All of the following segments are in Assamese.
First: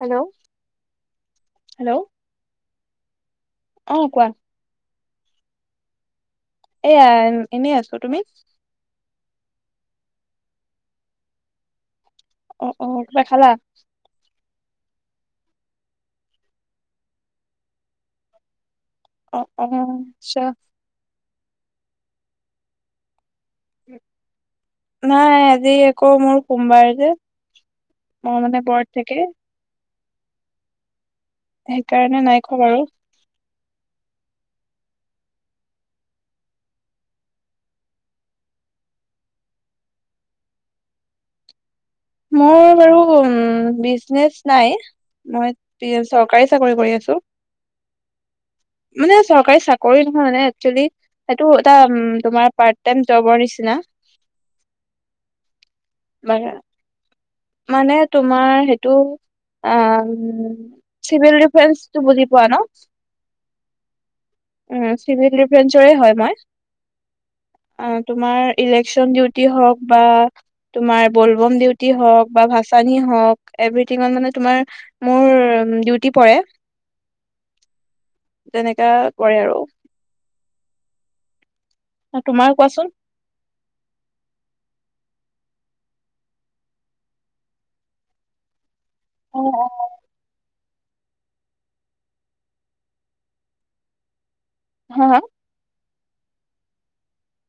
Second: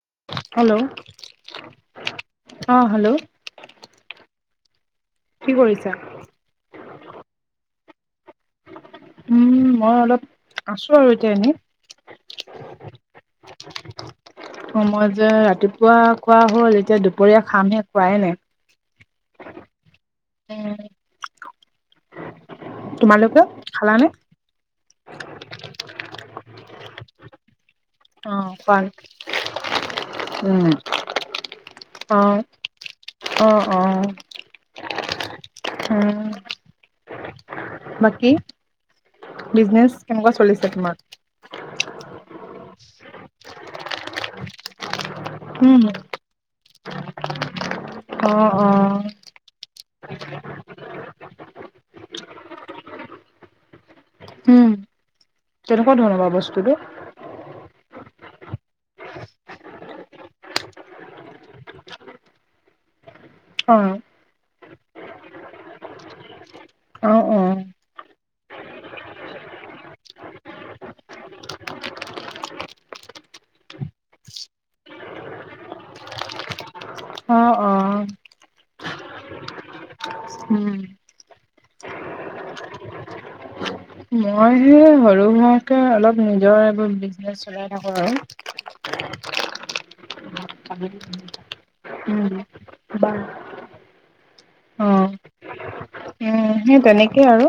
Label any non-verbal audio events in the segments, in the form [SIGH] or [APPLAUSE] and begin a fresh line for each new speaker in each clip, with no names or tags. Hello hello!
অ হেল্ল'।
আহ কোৱা?
কি কৰিছা?
এয়া এনেই আছো, তুমি?
উম মই অলপ আছো আৰু এতিয়া এনেই।
অ অ কিবা খালা
সময় যে ৰাতিপুৱা খোৱা হ'ল এতিয়া দুপৰীয়া খামহে খোৱাই নাই।
অ অ চা
উম তোমালোকে? খালানে?
নাই আজি আকৌ মোৰ সোমবাৰ যে।
অ
মঙ্গলবাৰে
খোৱা
ব্ৰত ৰাখে।
উম। অ
সেইকাৰণে নাই খোৱা বাৰু।
অ অ উম। বাকী, বিজনেছ কেনেকুৱা চলিছে তোমাৰ?
মোৰ বাৰু বিজনেচ নাই। মই
উম
চৰকাৰী চাকৰি কৰি আছো।
অ অ
মানে চৰকাৰী চাকৰি নহয় নে একচলি সেইটো এটা তোমাৰ পাৰ্ট টাইম জবৰ নিচিনা।
উম তেনেকুৱা ধৰণৰ বা বস্তুটো।
মানে তোমাৰ সেইটো অম চিভিল ডিফেন্সটো বুজি পোৱা ন।
অ।
উম চিভিল ডিফেঞ্চৰে হয়
অ অ
মই। তোমাৰ ইলেকশচন ডিউটি হওক বা তোমাৰ বলবম ডিউটি হওক বা ভাচানি হওক, এভ্ৰিথিঙত মানে তোমাৰ মোৰ ডিউটি পৰে।
অ। অ
তেনেকা কৰে আৰু।
উম
আৰু তোমাৰ কোৱাচোন?
মই সৰু সোৱাকে অলপ নিজৰ এইবোৰ বিজনেচ চলাই থাকো আৰু।
অ অ।
উম বা অ
হা হা
উম সেই তেনেকেই আৰু।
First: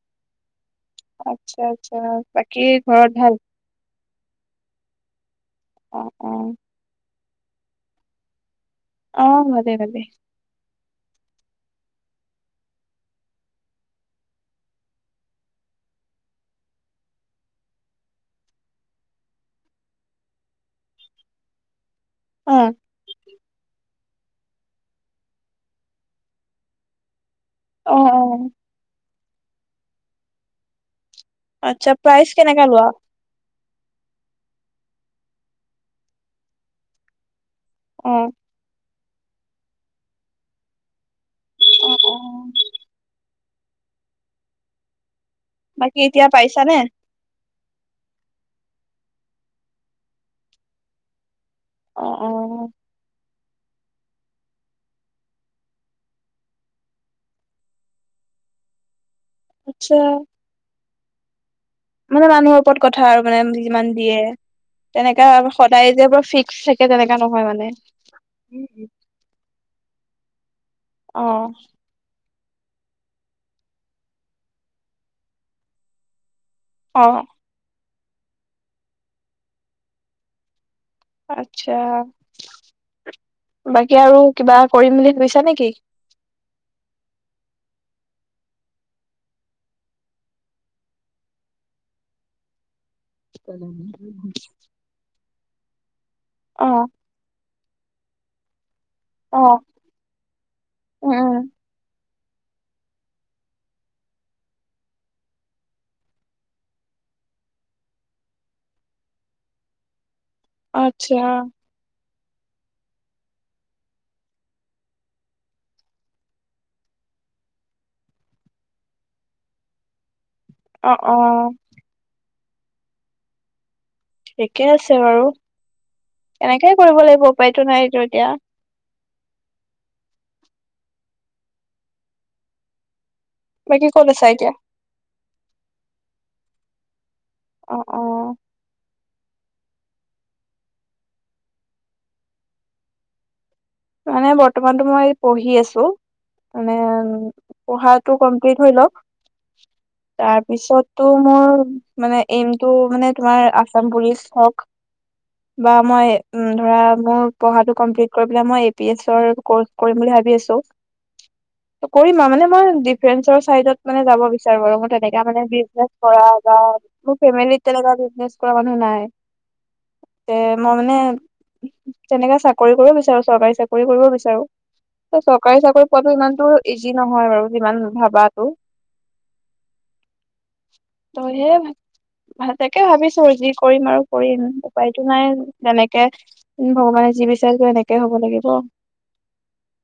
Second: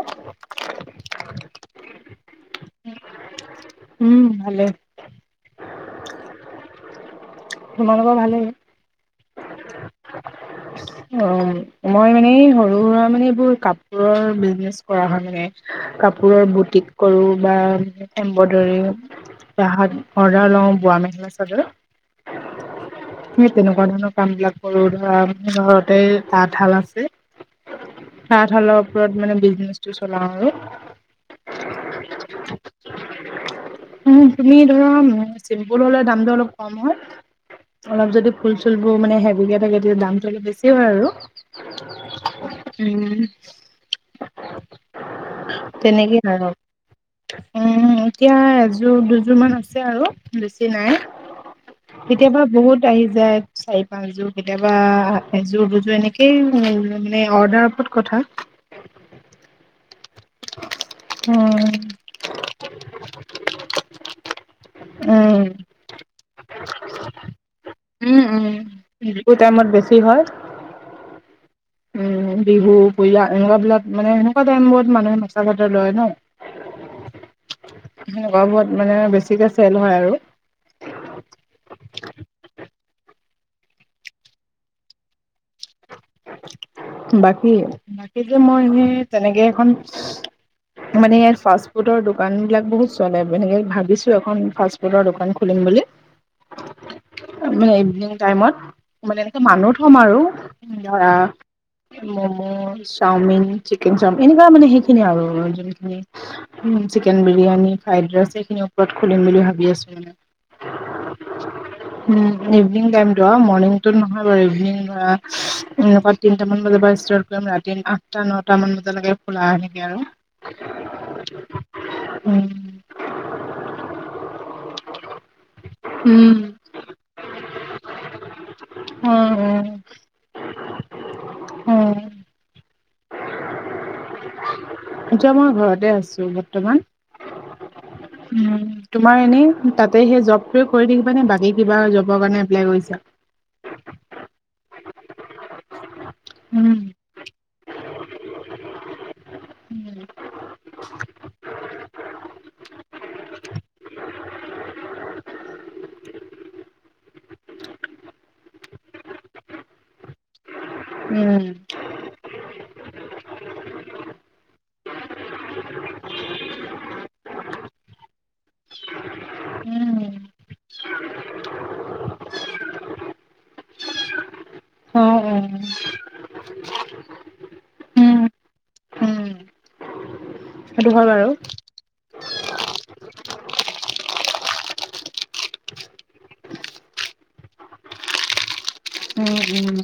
আচ্ছা আচ্ছা, বাকী ঘৰত ভাল?
উম ভালে।
অ অ।
তোমালোকৰ ভালেই?
অ ভালে ভালে।
অ মই মানে সৰু সুৰা মানে এইবোৰ কাপোৰৰ বিজনেচ কৰা হয় মানে। কাপোৰৰ বুটিক কৰো বা এমব্ৰইডৰী। তাহাত অৰ্ডাৰ লওঁ বোৱা মেখেলা চাদৰ।
অ
হে তেনেকুৱা ধৰণৰ কাম বিলাক কৰো। ধৰা ম ঘৰত তাতে তাঁতশাল আছে।
অ অ
তাঁতশালৰ ওপৰত মানে বিজনেচটো চলাও আৰু।
আচ্ছা, প্ৰাইজ কেনেকা লোৱা?
উ তুমি ধৰা চিম্পুল হলে দামটো অলপ কম হয়।
অ
অলপ যদি ফুল চুলবোৰ মানে হেভিকে থাকে, তেতিয়া দামটো অলপ বেছি হয় আৰু।
অ, অ।
উম
বাকী
তেনেকে
এতিয়া
আৰু
পাইছানে
উম এতিয়া দুযোৰ দুযোৰ মান আছে আৰু বেছি নাই
অ অ
কেতিয়াবা বহুত আহি যায়। চাৰি, পাঁচযোৰ। কেতিয়াবা এযোৰ দুযোৰ এনেকেই মানে অৰ্ডাৰ ওপত কথা।
ছ
উম।
মোৰ মানুহৰ ওপৰত কথা আৰু মানে যিমান দিয়ে। তেনেকা সদায় যে ফিক্স থাকে। তেনেকা নহয় মানে।
উম যিবোৰ টাইমত বেছি হয়।
অ।
উম বিহু, পূজা এনেকুৱা বিলাক মানে সেনেকুৱা টাইমত মানুহে মেখেলা-চাদৰ লয় ন।
অ।
সেনেকুৱাবোৰত মানে বেছিকে চেল হয় আৰু।
আটছা, বাকী আৰু কিবা কৰিম বুলি ভাবিছা নে? কি
বাকী, বাকীটো মই এনে তেনেকে এখন মানে ইয়াত ফাষ্ট ফুডৰ দোকান বিলাক বহুত চলে। হেই ভাবিছো এখন ফাষ্ট ফুডৰ দোকান খুলিম বুলি।
অ।
মানে ইভিনিং টাইমত। মানে
অ
এনেকে মানুহ থ'ম আৰু ধৰা।
উম উম
মম', চাওমিন, চিকেন চাওমিন এনেকুৱা মানে সেইখিনিয়ে আৰু। যোনখিনি উম চিকেন বিৰিয়ানী, ফ্ৰাইড ৰাইচ এইখিনি ওপৰত খুলিম বুলি ভাবি আছো মানে।
আত্ছা।
উম, ইভিনিং টাইমতো আও মৰ্ণিংটো নহয় বাৰু। ইভিনিং ধৰা এনেকুৱা তিনটামান বজাৰ পৰা ষ্টাৰ্ট কৰিম ৰাতি আঠটা নটা মান বজালৈকে খোলা। এনেকে আৰু।
অ, অ।
উম।
ঠিকে আছে বাৰু।
উম
এনেকাই কৰিব লাগিব। উপায়টো নাই টো এতিয়া।
হুম, উম, হম।
বাকী ক'ত আছা এতিয়া?
এতিয়া মই ঘৰতে আছো বৰ্তমান।
অ, অ।
উম তোমাৰ এনেই তাতে সেই জবটোৱে কৰি থাকিবানে? বাকী কিবা জবৰ কাৰণে এপ্লাই কৰিছা?
মানে বৰ্তমানতো মই পঢ়ি আছো। মানে
উম
পঢ়াটো কমপ্লিট হৈ লওক। তাৰপিছটো মোৰ মানে এইমতটো মানে তোমাৰ আচাম পুলিচ হওক বা মই ধৰা মোৰ পঢ়াটো কাম্পেলিত কৰি পেলাই মই পি এইচৰ কৰ্চ কৰিম বুলি ভাবি আছো। কৰিম আউ মানে মই ডিফেন্সৰ চাইডত মানে যাব বিচাৰ ৰু তেনেকা মানে বিজনেজ কৰা বা মোৰ ফামিলিত তেনে বিজনেজ কৰা মানুহ নাই। এ মই মানে তেনেকা চাকৰি কৰিব বিচাৰো চৰকাৰী চাকৰি চাকৰি কৰিব বিচাৰো।
অ অ
চৰকাৰী চাকৰি পোহোৱাটো ইমান টো ইজি নহয় বাৰু যিমান
উম
ভাবাতটো।
সেইটো হয় বাৰু।
তাকে ভাবিছো যি কৰিম আৰু কৰিম উপায়তো নাই। তেনেকে ভগৱানে যি বিচাৰিছে হেনেকে হব লাগিব।
উম উম উম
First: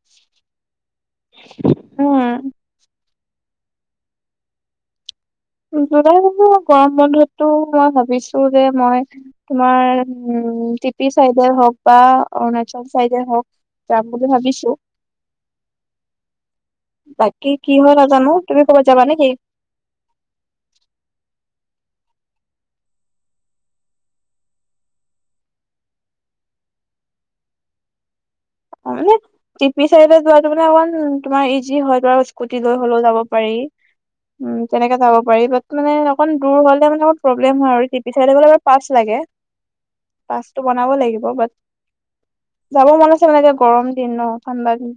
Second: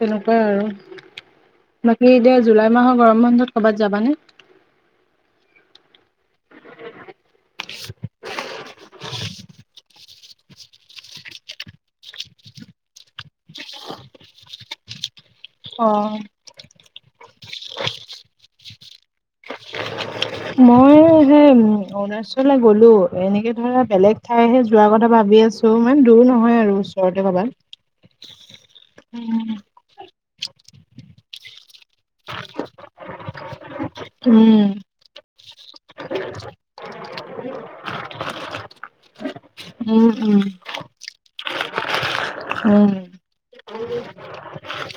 তেনেকুৱাই আৰু, বাকী এতিয়া
উম
জুলাই মাহৰ গৰম বন্ধত ক'ৰবাত যাবানে?
জুলাই [UNINTELLIGIBLE] গৰম বন্ধতটো মই ভাবিছো যে মই তোমাৰ উম, উম, টিপি চাইডে হওক বা অৰুণাচল চাইডে হওক যাম বুলি ভাবিছো।
অ'।
বাকী কি হয় নাজানো তুমি ক'বাত যাবা নেকি?
মই সেই অৰুণাচলে গ'লো এনেকে ধৰা বেলেগ ঠাইহে যোৱা কথা ভাবি আছো ইমান দূৰ নহয় আৰু ওচৰতে কবাত।
[INAUDIBLE] অ', মানে টিপি চাইদত যোৱাটো মানে অকমান তোমাৰ ইজি হয় তাৰ স্কুটি লৈ হলেও যাব পাৰি। উম', তেনেকে যাব পাৰি, বাত মানে অকণ দূৰ হলে মানে অকণ প্ৰব্লেম হয় আৰু টিপি চাইদেহ গলে পাছ লাগে।
উম
পাছ টো বনাব লাগিব বাত যাব
উম
মন আ [UNINTELLIGIBLE] গৰম দিন ন? ঠাণ্ডা দিন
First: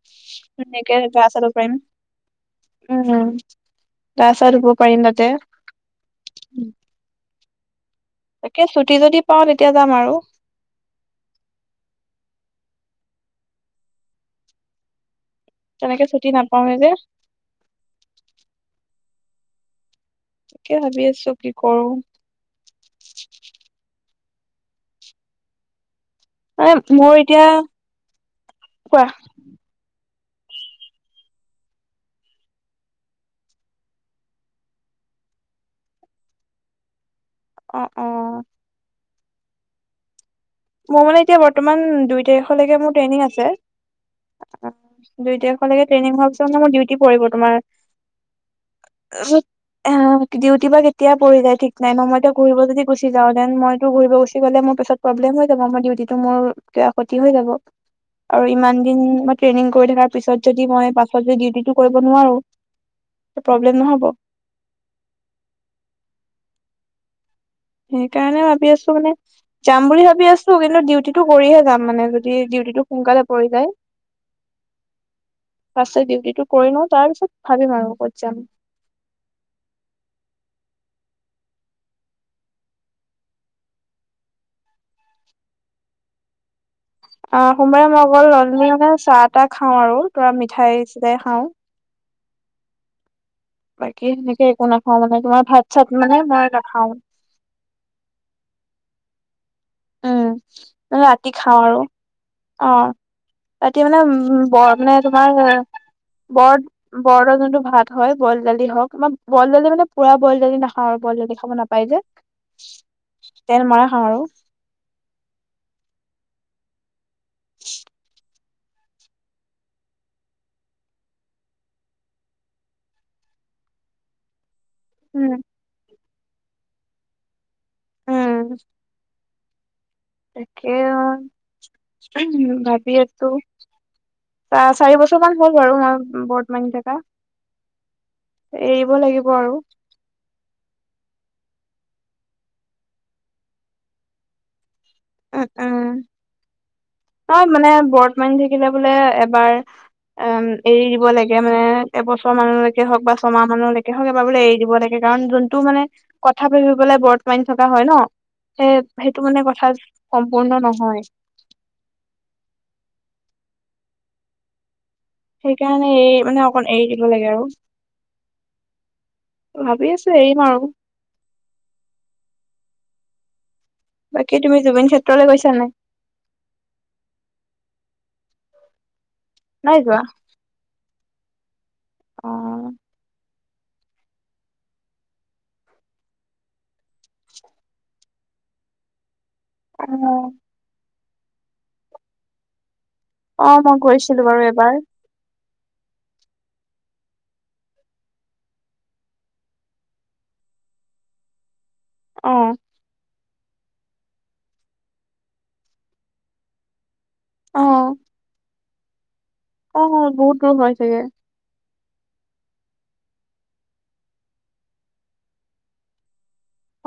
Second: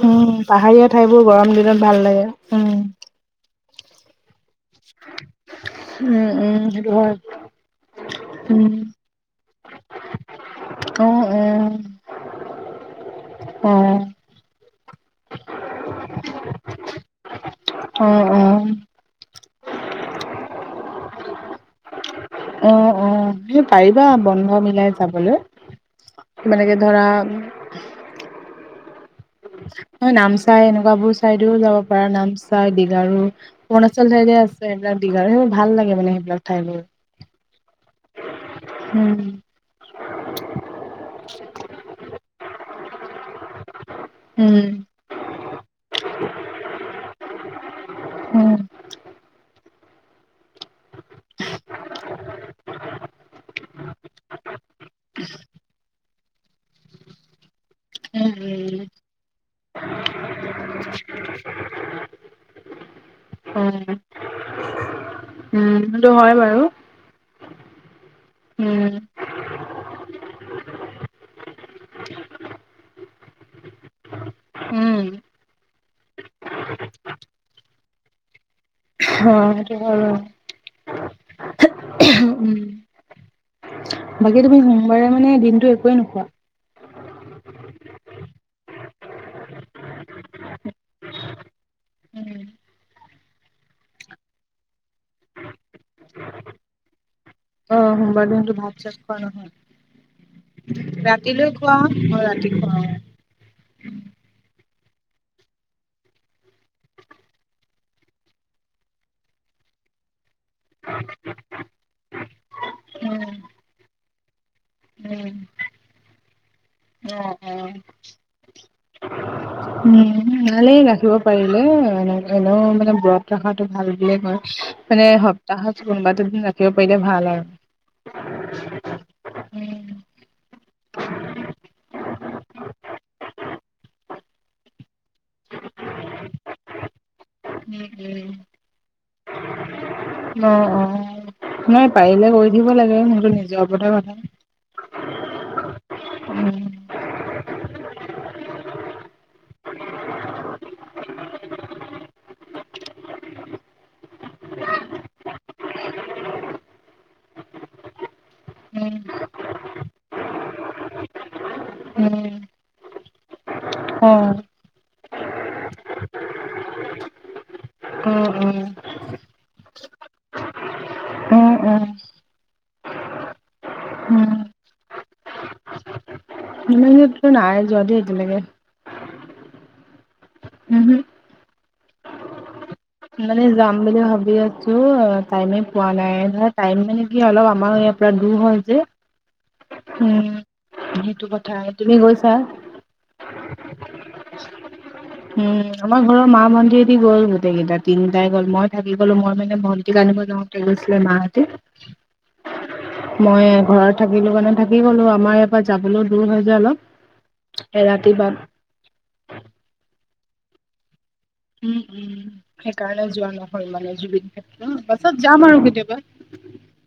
উম পাহাৰীয়া
একে
ঠাইবোৰ
গা ছা
গৰম
ধুব পাৰিম।
দিনত ভাল লাগে উম।
উম', গাছ ছা ধুব পাৰিম তাতে।
উম উম সেইটো হয়
তাকে
উম
ছুটি যদি পাওঁ তেতিয়া যাম আৰু।
অ'-অ', অ'।
তেনেকে ছুটি নাপাওঁৱে যে।
অ'-অ'।
তাকে ভাবি আছো কি কৰো।
অ'-অ', হে পাৰিবা বন্ধ মিলাই যাবলৈ। মানে কি ধৰা
মোৰ এতিয়া কোৱা
হয় নামচাই এনেকুৱ বোৰ চাইডও যাব পাৰা নামচাই, দীঘাৰু, অৰুণাচল চাইডে আছে সবিলাক দীঘাৰ সোৰ ভাল লাগে মানে সেইবিলাক ঠাই মোৰ।
অ অ
উম'।
মোৰ মানে এতিয়া বৰ্তমান দুই তাৰিখৰ লেকে মোৰ ট্ৰেইনিং আছে।
উম
দুই তাৰিখৰ লেকে ট্ৰেইনিং হোৱাৰ পিছত মানে মোৰ ডিউটি পৰিব তোমাৰ
উম
ডিউটি বা কে এতিয়া পৰি যাই ঠিক নাই নহয়। মই ইতিয়া ঘূৰিব যদি গুচি যাওঁ দেন মইতো এতিয়া ঘূৰিব গুচি গলে মোৰ পিছত প্ৰব্লেম হয় মই দিউটটো মোৰ কিবা ক্ষতি হৈ যাব।
উম
আৰু ইমান দিন মই ট্ৰেইনিং কৰি থকাৰ পিছত যদি মই পাছত ডিউটিটো কৰিব নোৱাৰো।
উম অ
প্ৰব্লেম নহব?
উম', সেইটো হয় বাৰু।
সেইকাৰণে ভাবি আছো
উম
মানে যাম বুলি ভাবি আছো, কিন্তু ডিউটিটো কৰিহে যাম মানে যদি ডিউটিটো সোনকালে পৰি যায়।
উম
[INAUDIBLE] ফাৰ্ষ্ট তে ডিউটিটো কৰি লওঁ তাৰ পিছত ভাবিম আৰু কত যাম।
অ', সেইটো হয় বাৰো। বাকী তুমি সোমবাৰে মানে দিনতটো একোৱেই নোখোৱা?
অ', সোমবাৰে মই অকল অনলি মানে চাহ তাহ খাও আৰু তোৰা মিঠাই চিঠাই খাওঁ।
উম।
বাকী সেনেকে একো নাখাও মানে তোমাৰ ভাত চাত মানে মই নাখাও।
অ সোমবাৰ দিনটো ভাত চাত খুৱা নহয়।
উম ৰাতি
ৰাতিলৈ
খাওঁ
খোৱা
আৰু
অ ৰাতি
অ
খোৱা
ৰাতি মানে উ বৰ মানে তোমাৰ বৰ বৰদৰ যোনটো ভাত হয় বইল দালি হওক আ বইল দালি মানে পুৰা বইল দালি নাখাওঁ আৰু। বইল দালি খাব নাপায় যে
উম
তেল মৰা খাম আৰু।
উম অ অ।
[INAUDIBLE]
উম ভালেই ৰাখিব পাৰিলে এ এনেও মানে ব্ৰত ৰখাটো ভাল বুলিয়ে কয়। মানে
উম
সপ্তাহত কোনোবা টো দিন ৰাখিব পাৰিলে ভাল আৰু।
উম।
উম
তাকে উ ভাবি আছো চ চাৰি বছৰ মান হ'ল বাৰু মই বৰদ মানি থকা।
উম
এৰিব লাগিব
উম
আৰু
[UNINTELLIGIBLE] অ অ নয় পাৰিলে কৰি দিব লাগে সেইটো নিজৰ ওপৰতে কথা।
উম্ উম।
উম
অ মানে বৰ্ত মানি থাকিলে বোলে এবাৰ অম এৰি দিব লাগে মানে এবছৰ মানুলৈকে হওক বা ছমাহ মানলৈকে হওক এবাৰ বোলে এৰি দিব লাগে। কাৰণ যোনটো মানে কথা ভাাবি পেলাই বত মানি থকা হয় ন সেই
উম।
সেইটো মানে কথা সম্পূৰ্ণ নহয়।
উম অ
সেইকাৰণে এ মানে অকণ এৰি দিব লাগে আৰু
অ
ভাবি আছো এৰিম আৰু
অ অ অ উম।
বাকী তুমি জুবিন ক্ষেত্ৰলৈ গৈছা নাই?
নাই যোৱা দ এতিয়ালৈকে [UNINTELLIGIBLE]
নাইযোৱা?
উহো।
অ
মানে যাম বুলি ভাবি আছো টাইমে পোৱা নাই টাইম মানে কি অলপ আমাৰ ইয়াৰ পৰা হয় যে
অ
উম সেইটো কথা তুমি গৈছা?
অ মই গৈছিলো বাৰু এবাৰ
উম আমাৰ ঘৰৰ মা ম ভন্তিৰদি গ'ল গোটেইকেইটা তিনিটাই গল মই থাকি গ'লো মই মানে মন্তি ক আনিব [UNINTELLIGIBLE] তে গৈছিলে মাহতে
অ।
মই ঘৰত থাকিলো কাৰানে থাকি গলো আমাৰ ইয়াৰ পৰা যাবলৈও দূৰ হয় যে অলপ
অ
[UNINTELLIGIBLE] এ ৰাতি বা
অ হয় বহুত দূৰ হয় চাগে।
উম উম সেইকাৰণে যোৱা নহয় মানে জুবিন ক্ষেত্ৰ পাছত যাম আৰু কেতিয়াবা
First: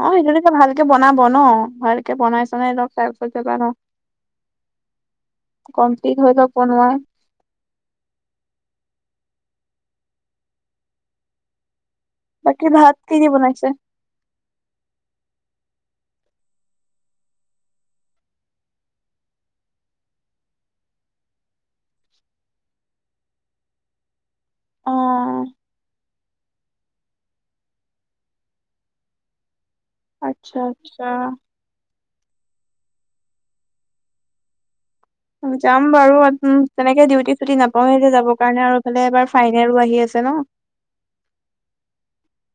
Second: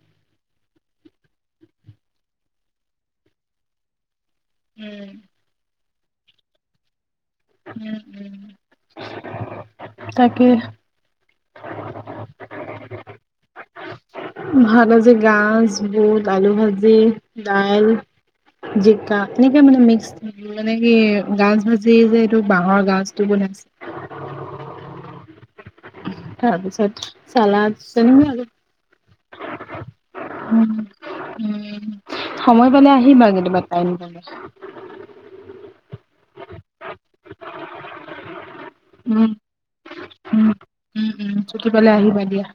অ সেইটো ভালকে বনাব ন ভালকে বনাইছে নাই চাই পিছতাবা
উম
[UNINTELLIGIBLE] ন। [INAUDIBLE] কমপ্লিট হৈ থাব ন [UNINTELLIGIBLE]
উম উম তাকে
বাকী ভাত কিহে বনাইছে? [UNINTELLIGIBLE]
ভাত আাজি গাজ বুট আলু ভাজি দাইল। জিকা এনেকে মানে মিক্স থাকিল মানে কি গাজ ভাজি যে এইটো বাহৰ গাজটো [UNINTELLIGIBLE] ন। [UNINTELLIGIBLE]
[INAUDIBLE]
তাৰপিছত চালন [UNINTELLIGIBLE]
আচ্ছা আচ্ছা
উ সময় পালে আহিম আৰু কেতিয়াবা টাইম পে
যাম বাৰু উম তেনেকে ডিউটি চুটি নাপাওঁ সেই যে যাবৰ কাৰণে আৰুফালে এবাৰ
উম
ফাইনেলো আহি আছে ন।
উ ছুটি পালে আহিবা দিয়া।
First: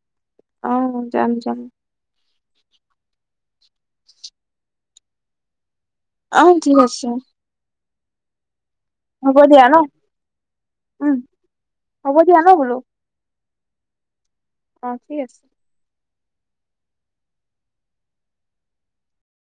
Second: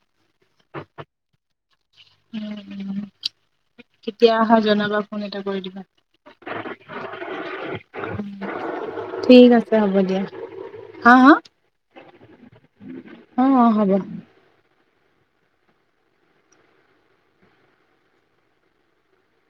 য
উ উ কেতিয়া আহাঁ জনাবা ফোন এটা কৰি দিবা [UNINTELLIGIBLE]
অহ, ঠিক আছে। হ'ব
ঠিক
দিয়া
আছে
ন
হ'ব দিয়া হা
উম
-হা
হ'ব দিয়া ন বোলো
অহ -অহ হ'ব।
অহ, ঠিক আছে।